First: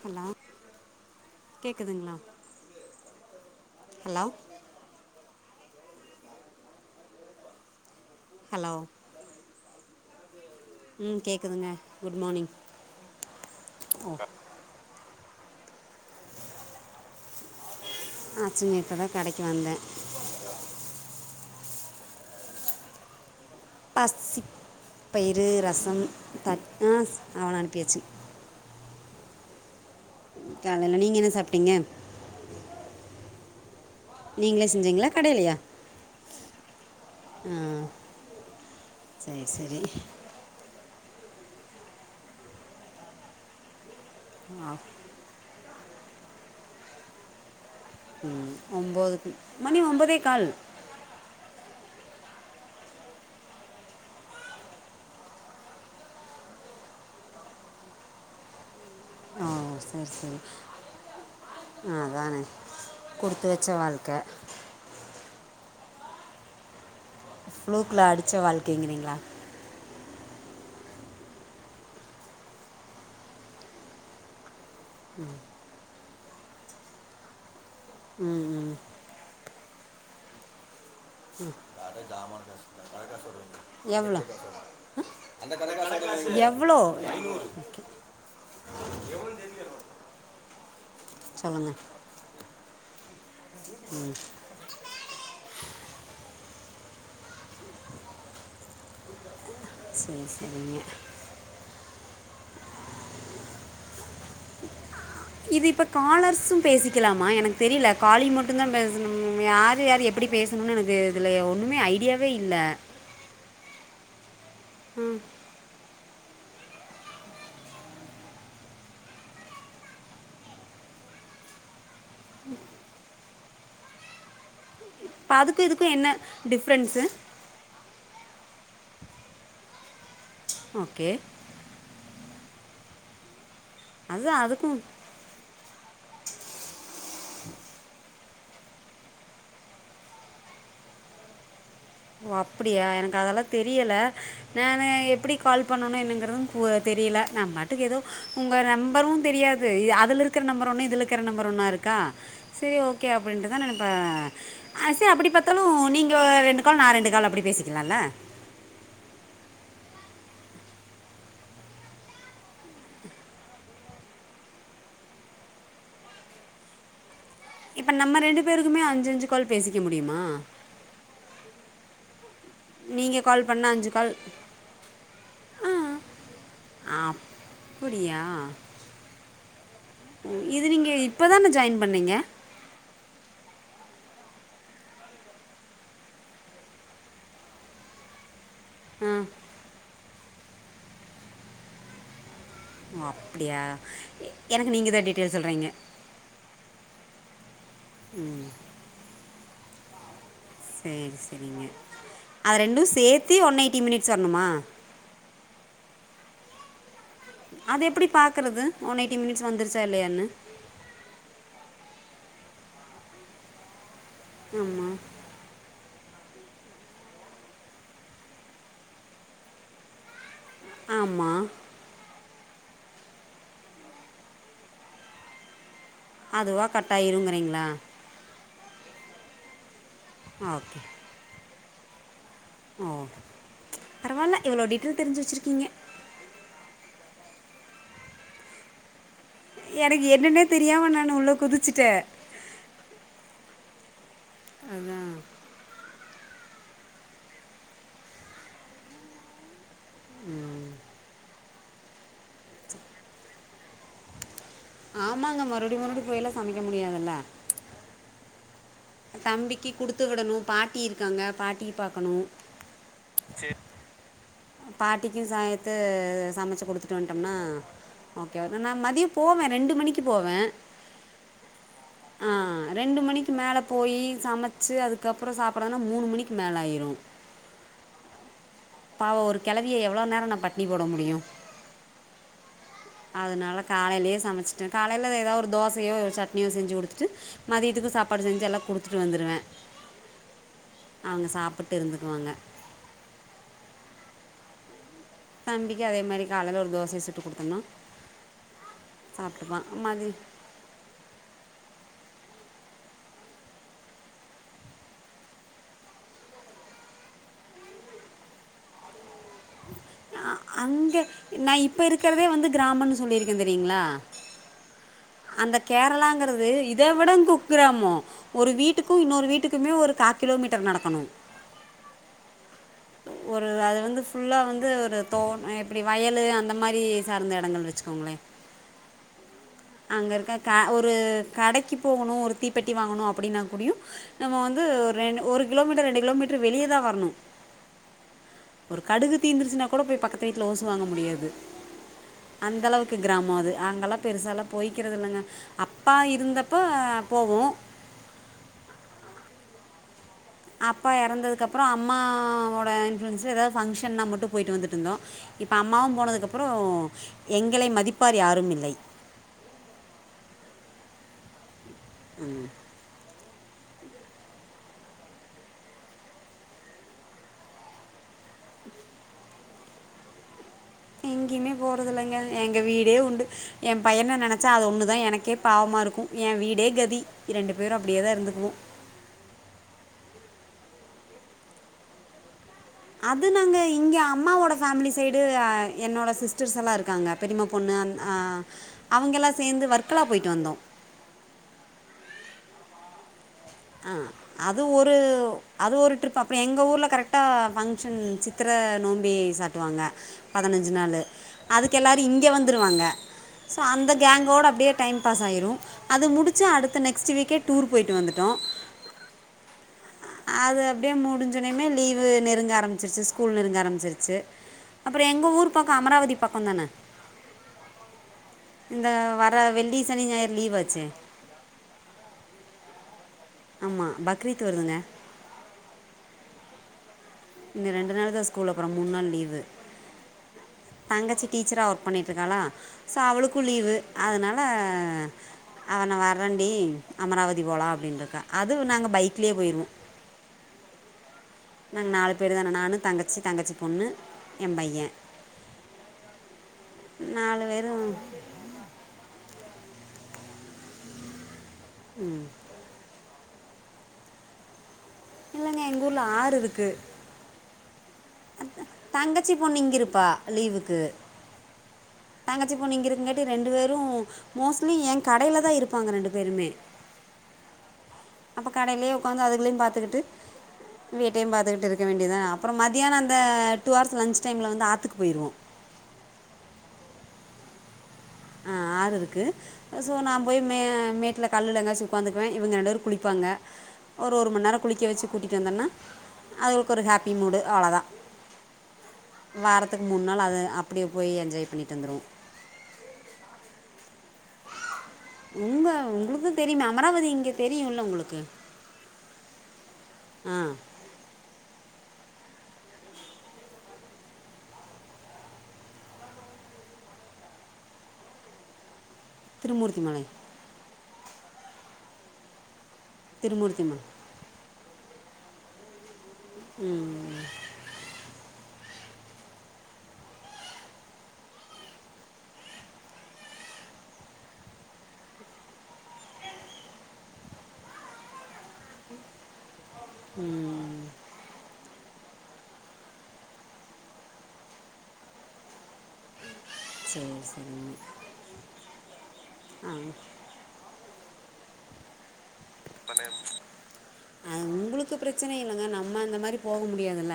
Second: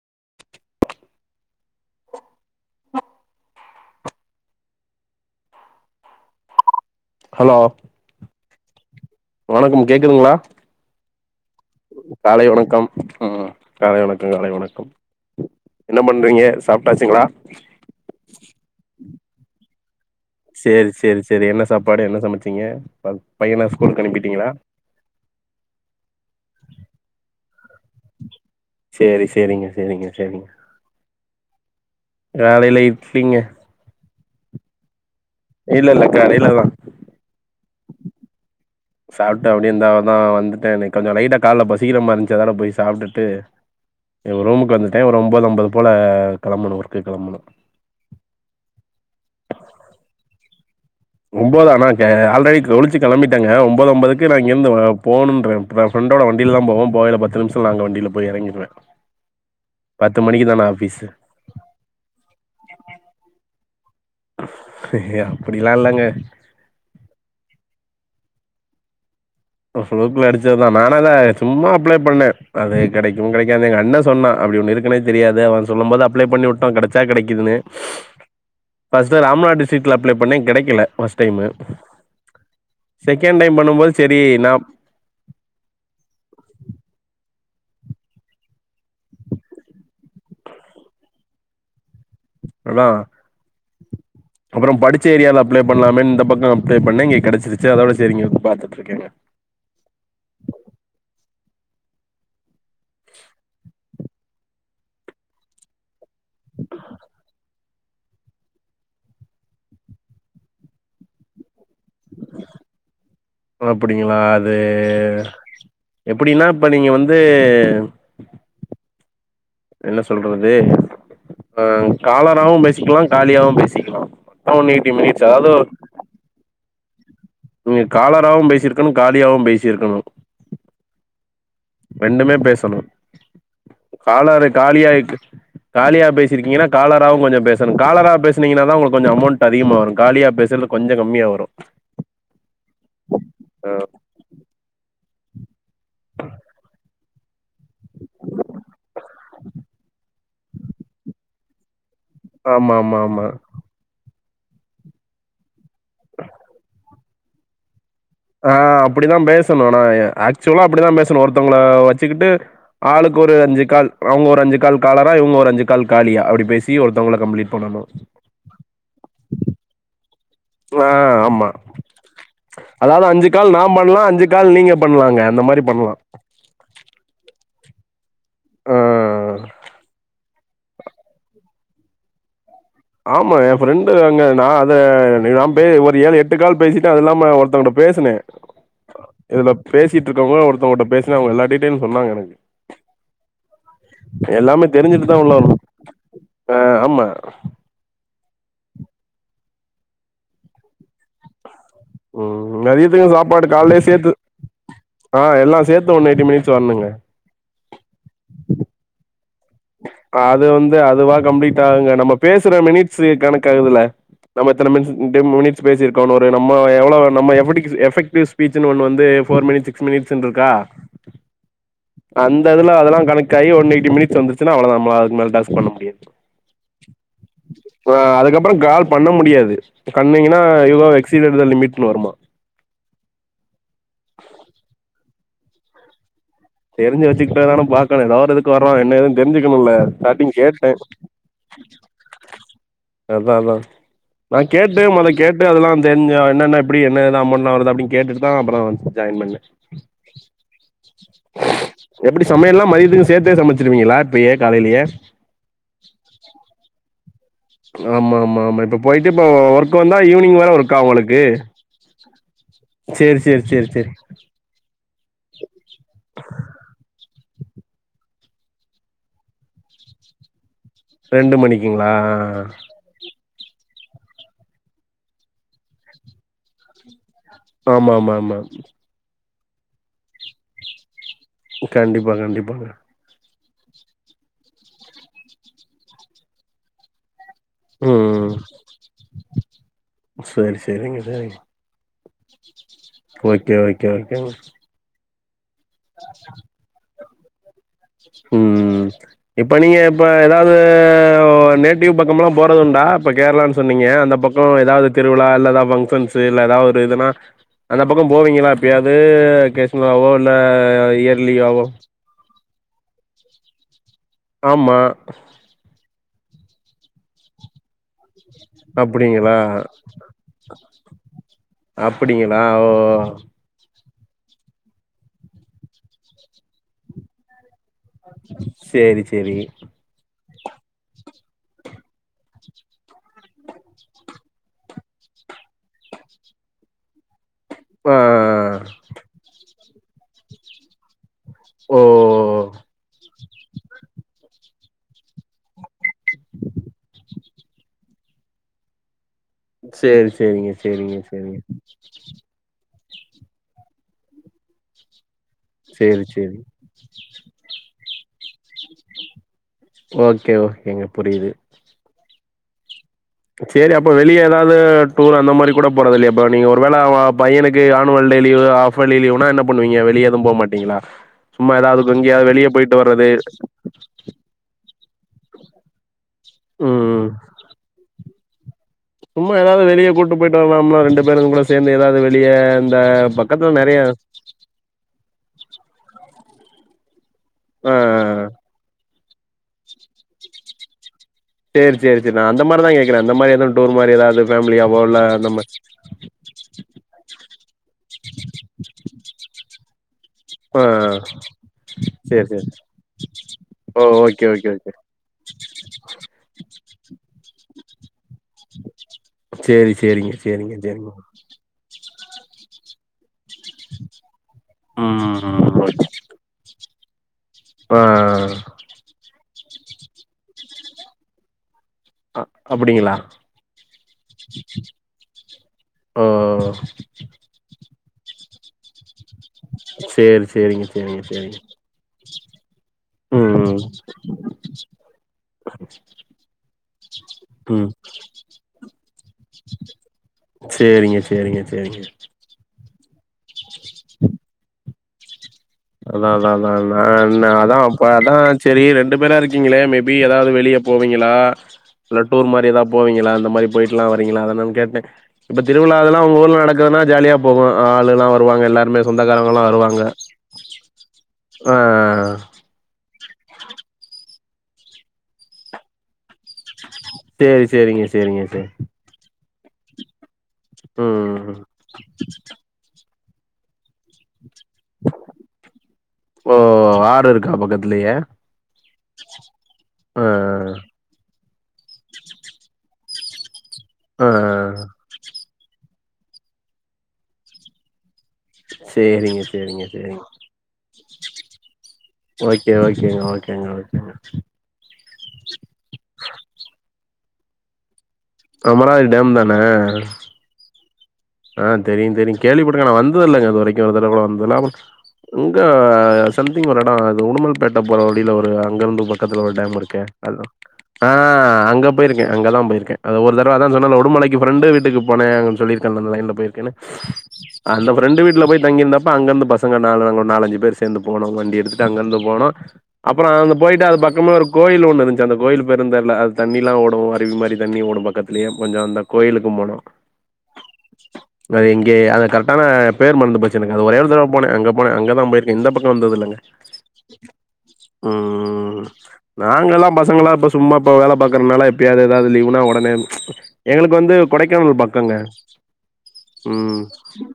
Hello கேக்குதுங்ளா hello hello hello வணக்கம் கேக்குதுங்களா ம் கேட்குதுங்க குட் காலை மார்னிங் வணக்கம் என்ன பண்றீங்க சாப்ட்டாச்சுங்களா ஆ சொல்லுங்க இப்பதா கடைக்கு வந்த சேரி சேரி சேரி என்ன சாப்பாடு என்ன சமச்சிங்க பையனா பாசிப் பயிறு ரசம் தட் ஆ அவன அனுப்பியாச்சு சேரி சேரிங்க சேரிங்க சேரிங்க காலைல நீங்க என்ன சாப்ட்டீங்க காலையிலு இட்லிங்க நீங்ளே செஞ்சீங்களா கடையிலையா இல்ல இல்ல கடையிலதா அ சாப்ட்டு அப்டியே இந்தாவதா வந்துட்டே இன்னைக்கு கொஞ்சோ லைட்டா கால்ல பசிக்குற மாறி இருந்துச்சு அதனால போய் சாப்ட்டுட்டு எங்க ரூமுக்கு ஆஃப் வந்துட்டே ஒரு ஒம்போது அம்பது போல கெளம்பணு ஒர்க்குக்கு கெளம்பணு உம் ஒம்போதுக்கு மணி ஒம்பதே கால் ஒம்போது ஆனா க ஆல்ரெடி குளிச்சி கெளம்பிட்டங்க ஒம்போது அம்பதுக்கு நா இங்க இருந்து போனுன்றே நா ஃப்ரண்டோட வண்டிலதா போவே போகைல பத்து நிமிஷத்தில நா அங்க வண்டில போய் இறங்கிடுவ சர் சரி ஆஃபீஸு. அ அத்தானே குடுத்து வச்ச வாழ்க்க ஏ அப்டில்லா இல்லங்க ஃப்ளூக்குல அடிச்ச வாழ்க்கங்றீங்ளா ஃப்ளூக்குல அடிச்சதுதா நானா தா சும்மா அப்ளே பண்ணே அது கிடைக்கு கிடைக்காது எங்க அண்ணே சொன்னா அப்டி ஒன்னு இருக்குன்னே தெரியாது அவன் சொல்லும் போது அப்ளே பண்ணி வுட்டோ கிடச்சா கிடைக்குதுன்னு ம் ம் ஃபர்ஸ்ட்ல ராம்நாட் டிஷ்டிக்ல அப்ளே பண்ணே கிடைக்கல ஃபர்ஸ்ட் டைமு செகண்ட் டைம் பண்ணும்போது சேரி நா அ அந்த கடைக்கார காசு எவ்ளோ ஐநூறு ஓக்கே எவ்ளோன்னு தெரிஞ்சிரும் சொல்லுங்க அண்ணா உம் அப்றோ படிச்ச ஏரியாலா அப்ளே பண்ணலாமேன்னு இந்த பக்கம் அப்ளே பண்ணே இங்க கிடச்சிருச்சு அதோட சரி இங்க வந்து பாத்துட்டு இருக்கேங்க சேர் சேரிங்க இது இப்ப காலர்ஸ்சும் பேசிக்கலாமா எனக்கு தெரில காலி மட்டுந்தா பேசணும் யாரு யாரு எப் எப்பிடி பேசுணும்னு எனக்கு இதில ஒன்னுமே ஐடியாவே இல்ல ஓ அப்படிங்களா அது எப்படின்னா இப்ப நீங்க வந்து என்ன சொல்றது அ காலராவு பேசிக்கலா காலியாவு பேசிக்கலா எப்ப ஒன் எய்ட்டி மினிட்ஸ் ஆதோ து என்ன டிஃப்ரென்ஸ்சு நீங்க காலராவு பேசியிருக்கணு காலியாவு பேசியிருக்கணு ஓக்கே ரெண்டுமே பேசணு அதுதான் காலரு அதுக்கும் காலி ஆயிட்டு காலியா பேசியிருக்கீங்கன்னா காலராவு கொஞ்சோ பேசணு காலரா பேசுனீங்கனா தா உங்களுக்கு கொஞ்சோ அமௌண்ட் அதிகமா வரும் காலியா பேசறது கொஞ்சோ கம்மியா வரும் ஓ அப்படியா எனக்கு அதெல்லா தெரியல நானு எப்படி கால் பண்ணனு என்னங்கறதும் பு தெரியல நா பாட்டுக்கு ஏதோ உங்க நம்பரும் தெரியாது அதுல இருக்கற நம்பர் ஒண்ணு இதுல இருக்கற நம்பர் ஒண்ணா இருக்கு கா ஆமா சரி ஆமா ஓகே ஆமா அப்டின்டு என்னா நெனப்பாக ஆ சே அப்டி பாத்தாலு நீங்க ரெண்டு கால் நான் ரெண்டு கால் அப்பிடி பேசிக்கலால ஆ அப்டிதா பேசணு நா ஏ ஆக்சுவலா அப்டிதா பேசணு ஒருத்தவுங்கள வச்சுக்கிட்டு ஆளுக்கு ஒரு அஞ்சு கால் அவுங்க ஒரு அஞ்சு கால் காலரா இவுங்க ஒரு அஞ்சு கால் காலியா அப்டி பேசி ஒருத்தவுங்கள கம்ப்ளீட் பண்ணணும். இப்ப நம்ம ரெண்டு பேருக்குமே அஞ்சு அஞ்சு கால் பேசிக்க முடியுமா ஆ ஆமா அதாவது அஞ்சு கால் நா பண்லா அஞ்சு கால் நீங்க பண்லாங்க அந்த மாரி பண்லா அப்புடியா ஆ. இது நீங்க இப்ப தானே ஜாயின்ட் பண்ணிங்க ஆமா என் ஃப்ரெண்டு அங்க நா அத ஆமா ஏ ஃப்ரெண்டு அங்க நா அது நா பே ஒரு ஏழு எட்டு கால் பேசிட்டு அது இல்லாம ஒருத்தவ்ங்கிட்ட பேசுனே அ இதுல பேசிட்டு இருக்கவுங்க ஒருத்தவ்ங்கிட்ட பேசுனே அவுங்க எல்லா டீட்டைலு சொன்னாங்க எனக்கு ஓ அப்டியா எல்லாமே எனக்கு நீங்கதா தெரிஞ்சுட்டு தான் டீட்டைல் உள்ள வரணும். சொல்றீங்க ஆ ஆமா ம் சேரி செரிங்க ம் அது ரெண்டு மதியத்துக்கும் சேத்தே சாப்பாடு ஒன் எயிட்டி காலையிலேயே சேர்த்து மினிட்ஸ் வரணுமா ஆ எல்லா சேத்து ஒன் எயிட்டி மினிட்ஸ் வரனுங்க அது எப்டி பாக்குறது ஒன் எயிட் டி மினிட்ஸ் வந்துர்ச் ஆ அது வந்து அதுவா கம்ப்ளீட் அது நம்ம பேசுற மினிட்ஸு கணக்கு அதுல்ல நம்ம எத்தன ஆமாம் மினிஸ் மினிட்ஸ் பேசிருக்கோ ஒரு நம்ம எவ்ளோ நம்ம எபடிக்ஸ் எஃபக்டிவ்ஸ் ஸ்பீச் ன்னு ஒன்னு வந்து ஃபோர் மினிட்ஸ் சிக்ஸ் மினிட்ஸ்னு இருக்கா ஆமா அந்த இதுல அதெல்லா கணக்காயி ஒன் எயிட்டி மினிட்ஸ் வந்துருச்சுன்னா அவளே தா நம்ம அதுக்கு மேல டாஸ்க் பண்ண முடியாது அதுவா கட்டாயிருங்குறீங்களா இப்ப அதுக்கப்புறோ கால் பண்ண முடியாது கண்ணீங்கன்னா you okay are exceeded the லிமிட்னு வருமா ஓ பரவால்ல இவ்ளோ டீட்டெல் தெரிஞ்சு வச்சிருக்கீங்க தெரிஞ்சு வச்சுகிட்டாதான பாக்கனு எதாவது ஒரு இதுக்கு வரோ என்னதுன்னு தெரிஞ்சுக்கணும்ல எனக்கு ஷ்டார்டிங் என்னன்னே [unintelligible] தெரியாமல் நான் உள்ளே குதிச்சிட்டேன் அதா அதா நா கேட்டே அதான் மொதல கேட் அப்டியே அதெல்லா தெரிஞ்சா என்னென்ன எப்டி என்னத அமொண்ட்லா வருதா அப்டினு கேட்டுட்டுதா அப்புற ஜாயின் பண்ணே எப்டி சமையல்லா மதியத்துக்கு சேத்தே சமச்சிருவீங்களா இப்பயே காலையிலயே ஆமாங்க மறுபுடி மறுபுடியு போயில்லா சமைக்க முடியாதுல்ல ஆமா ஆமா ஆமா இப்ப போயிட்டு இப்ப தம்பிக்கு ஒர்க் வந்தா கொடுத்து ஈவினிங் விடணும் வேற ஒர்க்கா பாட்டி ஒங்களுக்கு இருக்காங்க பாட்டியை பார்க்கணும் சேரி சேரி சேரி சேரி பாட்டிக்கு சாயத்து சமச்சு குடுத்துட்டு வந் துட்டொம்னா ஓகே நா மதிய போவே ரெண்டு மணிக்கு போவே ரெண்டு மணிக்குங்களா ஆ அ ரெண்டு மணிக்கு மேலே போயி சமச்சு அதுக்கப்புற சாப்புடன்னா மூணு மணிக்கு மேலே ஆயிடு ஆமா ஆமா ஆமா பாவொ ஒரு கெளவிய எவ்வளோ நேரோ நா பட்டினி போட முடியு கண்டிப்பா கண்டிப்பா அதனால காலையிலயே சமச்சிட்டே காலையில எதாவது ஒரு தோசையோ சட்னியோ செஞ்சு குடுத்துட்டு மதியத்துக்கு சாப்பாடு ம் செஞ்சு எல்லா குடுத்துட்டு வந்துடுவே ம் சேரி சேரிங்க அவுங்க சேரிங்க சாப் ப்ப தெரிஞ்சுக்குவாங்க ஓகே ஓகே ஓகேங்க தம்பிக்கு அதே மாரி காலைல ஒரு தோசைய சுட்டு குடுத்தன்னா ம் இப்ப நீங்க இப்ப மதி எதாவ்து போ நேட்டிவ் பக்கம்லா போறதுண்டா இப்ப கேரளான் சொன்னீங்க அந்த பக்க எதாவ்து திருவிழா இல்ல எதாவ்து ஃபங்க்ஷன்ஸ் இல்ல எதா ஒரு இதுனா அந்த பக்க போவீங்களா எப்பயாவ்து டே ஃபுல்லாவோ இல்ல இயர்லியாவோ க்கிறதே வந்து கிராமன்னு சொல்லிருக்கே தெரியுங்ளா ஆமா அந்த கேரளாங்கிறது இத விட குக்கிராம ஒரு வீட்டுக்கு இன்னொரு அப்டிங்களா வீட்டுக்குமே ஒரு கா கிலோமீட்டர் நடக்கணு அப்பிடிங்களா ஓ ஓ அ அது வந்து ஃபுல்லா வந்து ஒரு தோ அ இப்டி வயலு அந்த மாரி சார்ந்த எடங்கள் வெச்சுக்கோங்களே சேரி சேரி அங்க இருக்க க ஒரு கடைக்கு போகணு ஒரு தீப்பெட்டி வாங்கணு அப்டின்னா கூடயு நம்ம வந்து ஒரு ரெண் ஒரு கிலோமீட்டர் ரெண்டு கிலோமீட்டரு வெளியதா வரணு ஆ ஒரு கடுகு தீர்ந்துருச்சுனா கூட போய் பக்கத்து வீட்ல ஓசி வாங்க முடியாது ஓ அந்த அளவுக்கு கிராமோ அது அங்கலா பெருசாலா போய்க்கிறதில்லங்க அப்பா இருந்தப்ப போவோ சேரி சேரிங்க அப்பா சேரிங்க சேரிங்க எறந்ததுக்கப்பற அம்மாவோட இன்ஃப்ளூயன்ஸு எதாவ்து ஃபங்க்ஷன்னா மட்டு போயிட்டு வந்துட்ருந்தோ இப்போ அம்மாவு சேரி சேரி போனதுக்கப்பறோ எங்களை மதிப் யார் யாரும் இல்லை ஓகே ஓகேங்க புரியுது ம் சேரி அப்ப வெளிய எதாவ்து டூர் அந்த மாரி கூட போறதில்லையா இப்ப நீங்க ஒரு வேள ஓ பையனுக்கு ஆனுவல் டே லீவு் ஆஃப் ஃபலி லீவுனா என்ன பண்ணுவீங்க வெளிய எதும் போமாட்டீங்களா எங்கேயுமே போறதில்லங்க எங்க வீடே வர்றது உண்டு எ பையன நெனச்சா அது ஒன்னு தா எனக்கே பாவமா இருக்கு எ வீடே கதி ம் இரண்டு பேரு அப்டியேதா இருத்துக்குவோ சும்மா எதாவ்து வெளிய கூட்டு போயிட்டு வர்லாம்ல ரெண்டு பேருக்கு கூட சேந்து எதாவ்து வெளிய இந்த அது பக்கத்துல நாங்கள் நெறைய இங்கே அம்மாவோட ஃபேம்லி சைடு அ என்னோட சிஸ்டர்ஸெல்லா இருக்காங்க பெரிம்மா பொண்ணு அண் ஆ அவங்கெல்லா சேந்து வர்க்கெலா போயி்ட்டு வந்தோ சேரி சேரி சேரி நா அந்த மாரிதா கேக்குறே அந்த மாரி எது டூர் ஆ மாரி எதாவ்து ஃபேம்லியாவோ இல்ல நம்ம இப்ப எங்க ஊர்ல கரெக்டா ஃபங்க்ஷன் சித்திர நோம்பி சாட்டுவாங்க ஆ பதினஞ்சு நாளு அதுக்கு எல்லாரு இங்க சேரி சேரி வந்துருவாங்க சோ ஓ அந்த ஓகே கேங்கோட ஓகே அப்டியே ஓகே டைம் பாஸ் ஆயிரு அது முடிச்சு அடுத்த நெக்ஸ்ட்டு வீக்கே டூர் போயிட்டு வந்துட்டோ சேரி சேரிங்க சேரிங்க சேரிங்க [inaudible] முடிஞ்சோனைமே லீவு நெருங்க ஆரம்மிச்சுருச்சு ஸ் ஸ்கூல் நெருங்க ஆரம்மிச்சிருச்சு அப்பற எங்க ஊர் ம் பக்க ஓகே அமராவதி பக்கோ தான ஆ ஆ இந்த வர வெள்ளி சனி ஞாயிறு லீவாச்சே அ அப்டிங்களா ஆமாம் பக்ரீத் வருதுங்க ஓ இந்த ரெண்டு நாள் தா ஸ்கூலு அப்றோ மூண் நாள் லீவ் வு சேரி சேரிங்க சேரிங்க தங்கச்சி சேரிங்க டீச்சரா ஒர்க் பண்ட்டு இருக்காளா சொ ம் அவுளுக்கு ம் லீவு அதனால அவ நா வர்றன்டி அமராவதி போலா ம் அப்டின்ருக்கா அது நாங்க பைக்லே போய்ருவோ சேரிங்க சேரிங்க சேரிங்க நாங் நாலு பேரு தான நானு தங்கச்சி தங்கச்சி பொண்ணு ஏம் பைய அதா அதா அதா அதா நா அதா பதா சரி ரெண்டு பேரா இருக்கீங்ளே மேபி ஏதாது வெளியப் போவீங்களா இல்ல டூர் மாரி எதா போவீங்களா அந்த மாரி போயிட்லா வரீங்ளா அதனா கேட்டே இப்ப இல்லைங்க திருவிழா எங்கள் ஊரில் இதுலா ஒங்க ஆறு ஊர்ல இருக்குது நடக்குதுன்னா ஜாலியா போகு ஆளுலா வருவாங்க எல்லாருமே தங்கச்சி சொந்தக்காரங்கலா பொண்ணு இங்கே வருவாங்க இருப்பா லீவுக்கு ஆ ஆ தங்கச்சிப்பொண்ணு இங்க இருக்கங்காட்டு ரெண்டு வேரு மோஸ்ட்லி ஏ கடைலதா இருப்பாங்க ரெண்டு பேருமே சேரி சேரிங்க சேரிங்க அப்போ சேரி கடைலே ஒக்காந்து அதுகளயு பாத்துக்கிட்டு ம் வீட்டையு ம். பாத்துக்கிட்டு இரு க்க வேண்டிதா அப்றோ மத்தியான அந்த டூ ஆர்ஸ் லன்ஞ்ச் டைம்ல வந்து ஆத்துக்கு போயிர்வோ ஓ ஒ ஆறு இருக்கா பக்கத்லயே ஆ ஆறுருக்கு சோ நா போயி மே மே ட்ல கல்லுல எங்காச்சு உக்காந்துக்குவே இவுங்க ரெண்டேரு குளிப்பாங்க ஆ ஒரு ஒரு மண் நேரோ ஆ. குளிக்க வச்சு கூட்டிட்டு வந்தன்னா அதுகளுக்கொரு ஹேப்பி மூடு அவளதா சேரிங்க சேரிங்க வாரத்துக்கு சேரிங்க மூன் நாளு அது அப்படியே போயி என்ஜாய் பண்ணிட்டு வந்துர்வோ ஓக்கே ஓக்கேங்க ஓக்கேங்க ஓக்கேங்க உங்க உங்களுக்கு தெரிமே அமராவதி இங்க தெரியூல்ல உங்ளுக்கு அமராவதி டேம் தான ஆ தெரியு தெரியு கேள்விப்பட்ருக்கே நா வந்ததில்லங்க இது வரைக்கு ஒரு தட கூட வந்ததில அப் இங்க சம்திங் ஒரு எடொ இது உடுமல் பேட்ட போற வழில ஒரு அங்கருந்து போ பக்கத்துல ஒரு டேமுருக்கே திருமூர்த்தி மலை அதா ஆ அங்க போயிர்க்கே அங்கதா போயிர்க்கே அது ஒரு தடவ அதா திருமூர்த்தி சொன்னல மலை உடுமலைக்கு ஃப்ரெண்டு வீட்டுக்கு போனே அங்க சொல்லிருக்கன்ல அந்த லைன்ல போயிருக்கேனு ம் அந்த ஃப்ரெண்டு வீட்ல போயி தங்கிருந்தப்ப அங்கந்து பசங்க நால அங்க நாலஞ்சி பேரு சேந்து போனோ வண்டி எடுத்துட்டு அங்கந்து போனோ அப்பறோ அந்த போயிட்டு அது பக்கமா ஒரு கோயில் ஒண்ணு இருந்ச்சு அந்த கோயிலு பேரு தெர் ல அது தண்ணில்லா ஓடு அருவி மாரி தண்ணி ஓடு பக்கத்துலே கொஞ்சொ அந்த கோயிலுக்கு போனோ ம் ம் [inaudible] வேற எங்கே அது கரெக்டான பேரு மறந்து போச் எனக்கு அது ஒரே ஒரு தடவ போனே அங்க போனே அங்கதா போயிருக்கே இந்த பக்க வந்ததுல்லங்க சேர் செரி நாங்கலா பசங்கலா இப்ப சும்மாப்ப வேல பாக்றதுனால எப்பாயது ஏதாது லீவுனா ஒ டனே எங்களுக்கு வந்து கொடைக்கானல் பக்கங்க பிரச்சன என்னங்க நம்ம இந்த மாரி போக ம் முடியாதுல்ல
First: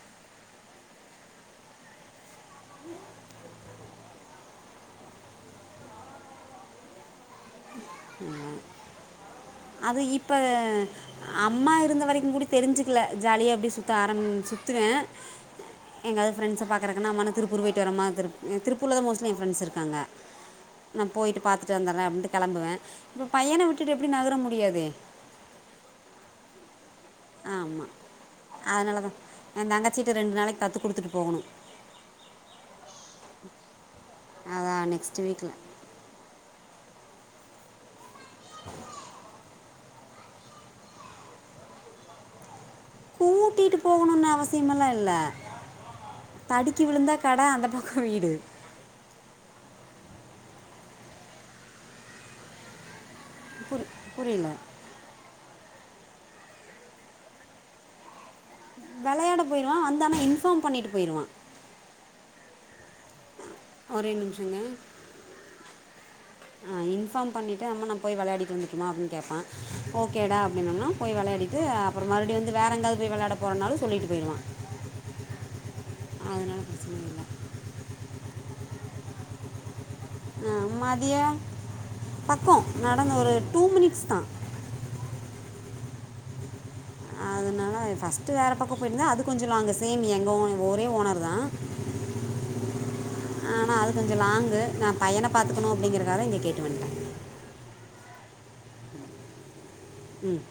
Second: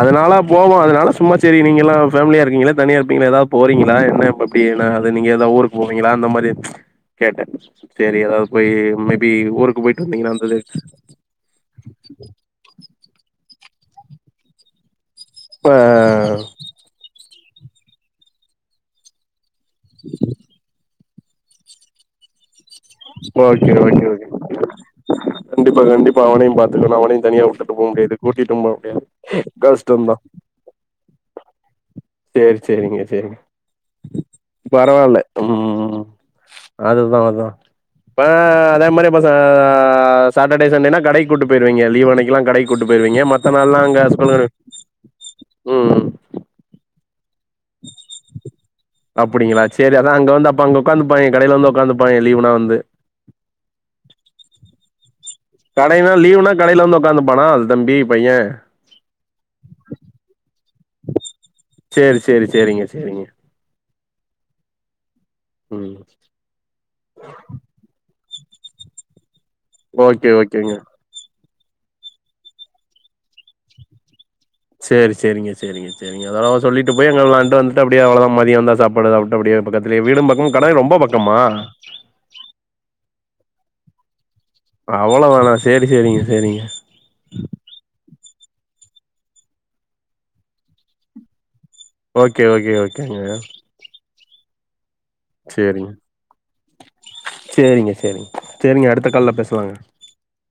அதனால போவோ அதனால சும்மா செரி நீங்கலா ஃபேமிலியாருக்கீங்ளே தனியா இருப்பீங்ளே ஏதாது போறீங்ளா என்ன எ ப்டி எனாது நீங்க எதா ஊருக்கு போவீங்ளா அந்த மாரி கேட்டே செரி எதாவது போயி மேபி ஊருக்கு அது போயிட்டு வந்தீங்கனா இப்போ அந்ததிது அம்மா இருந்த வரைக்குகூட தெரிஞ்சுக்கல ஜாலியா அப்டியே சுத்த ஆரம் சுத்துவே ப்ப எங்காது ஃப்ரண்ட்ஸ பாக்கறக்னா அம்மா நா திருப்பூரு போய்ட்டு வரம்மா திருப் திருப்பூர்லதா மோஸ்ட்லிஎ ஃப்ரெண்டஸ் இர்க்காங்க நா போயிட்டு பாத்துட்டு வந்தர்றே அப்டின்ட்டு கெளம்புவே இப்ப பையன ஓகே, விட்டுட்டு ஓகே, எப்டி ஓகே. நகர முடியாதே கண்டிப்பா கண்டிப்பா அவனயு பாத்துக்கணு அவனயு தனியா உட்டுட்டு போ ஆமாம் முடியாது கூட்டிட்டும் போ அதனால முடியாது தான் என் தங்கச்சிட்ட கஷ்டந்தா ரெண்டு நாளைக்கு கற்றுக் கொடுத்துட்டு போகணும் சேரி சேரிங்க செரிங்க அதான் பரவால நெக்ஸ்ட் வீக்கில் ம் அதுதா அதா ஆ இப்ப அதே மாரி இப்ப சா சாட்டர்டே சண்டேனா கடைக்கு கூட்டிட்டு போயிருவீங்க லீவ் அனைக்கில்லா கடை கூட்டு போயிருவீங்க மத்த கூட்டிகிட்டு நாள்ல்லா அங்க போகணும்னு ஹஸ்பண்ட் இரு அவசியமெல்லாம் இல்லை ம் ம் தடுக்கி விழுந்தா கட அந்த பக்கோ வீடு அப்புடிங்களா சேரி அதா அங்க வந்து அப்ப அங்க உட்காந்துப்பாய்ங்க கடைல வந்து உட்காந்துப்பா லீவுனா வந்து புரி புரில கடைலா லீவ்னா கடைல வந்து ஒக்காந்துப்பானா அது தம்பி பைய வெளயாட போய்ருவா வந்தானா இன்ஃபாம் பண்ணிட்டு போய்ருவா சேரி சேரி சேரிங்க சேரிங்க ஒரே நிம்ஷொங்க ம் ஆ இன்ஃபாம் பண்ணிட்டு அம்மா நா போய் வெளயாடிட்டு வந்துர்ட்டுமா அப்டின்னு கேப்பா ஓகே ஓகேடா ஓகேங்க அப்டின்னொம்னா போய் வெளயாடீட்டு அப்பொறொ வந்து வேறு எங்காவ்து போய் வெளாட போறனாலு சொல்லிட்டு போய்ருவா சேரி சேரிங்க சேரிங்க சேரிங்க அதோடாவ அதனால சொல்லிட்டு பிரச்சனை போய் அங்க இல்லை வெளான்ட்டு வந்து டு அப்டியே அவ்ளோதா மதிய வந்தா சாப்பாடு சாப்ட்டு அப்பிடியே பக்கத்துலே வீடும் பக்கோ கட ரொம்ப பக்கமா பக்கோ நடந்து ஒரு டூ மினிட்ஸ் தா அவ்ளோ தானா சேரி சேரிங்க சேரிங்க அதனால ஃபஸ்ட்டு வேறு பக்கொ போய்யிர்ந்த அது கொஞ்சொ லாங் சேம் எங்க ஓனர்தா ஒரே ஓனருதா ஓகே ஓகே ஓகேங்க கொஞ்ச லாங்கு நா பையன பாத்துக்கணு சேரிங்க அப்பிடிங்கறக்காக இங்க கேட்டு வன்ட்ட சேரிங்க சேரிங்க சேரிங்க அடுத்த கால்ல பேசலாங்க ம்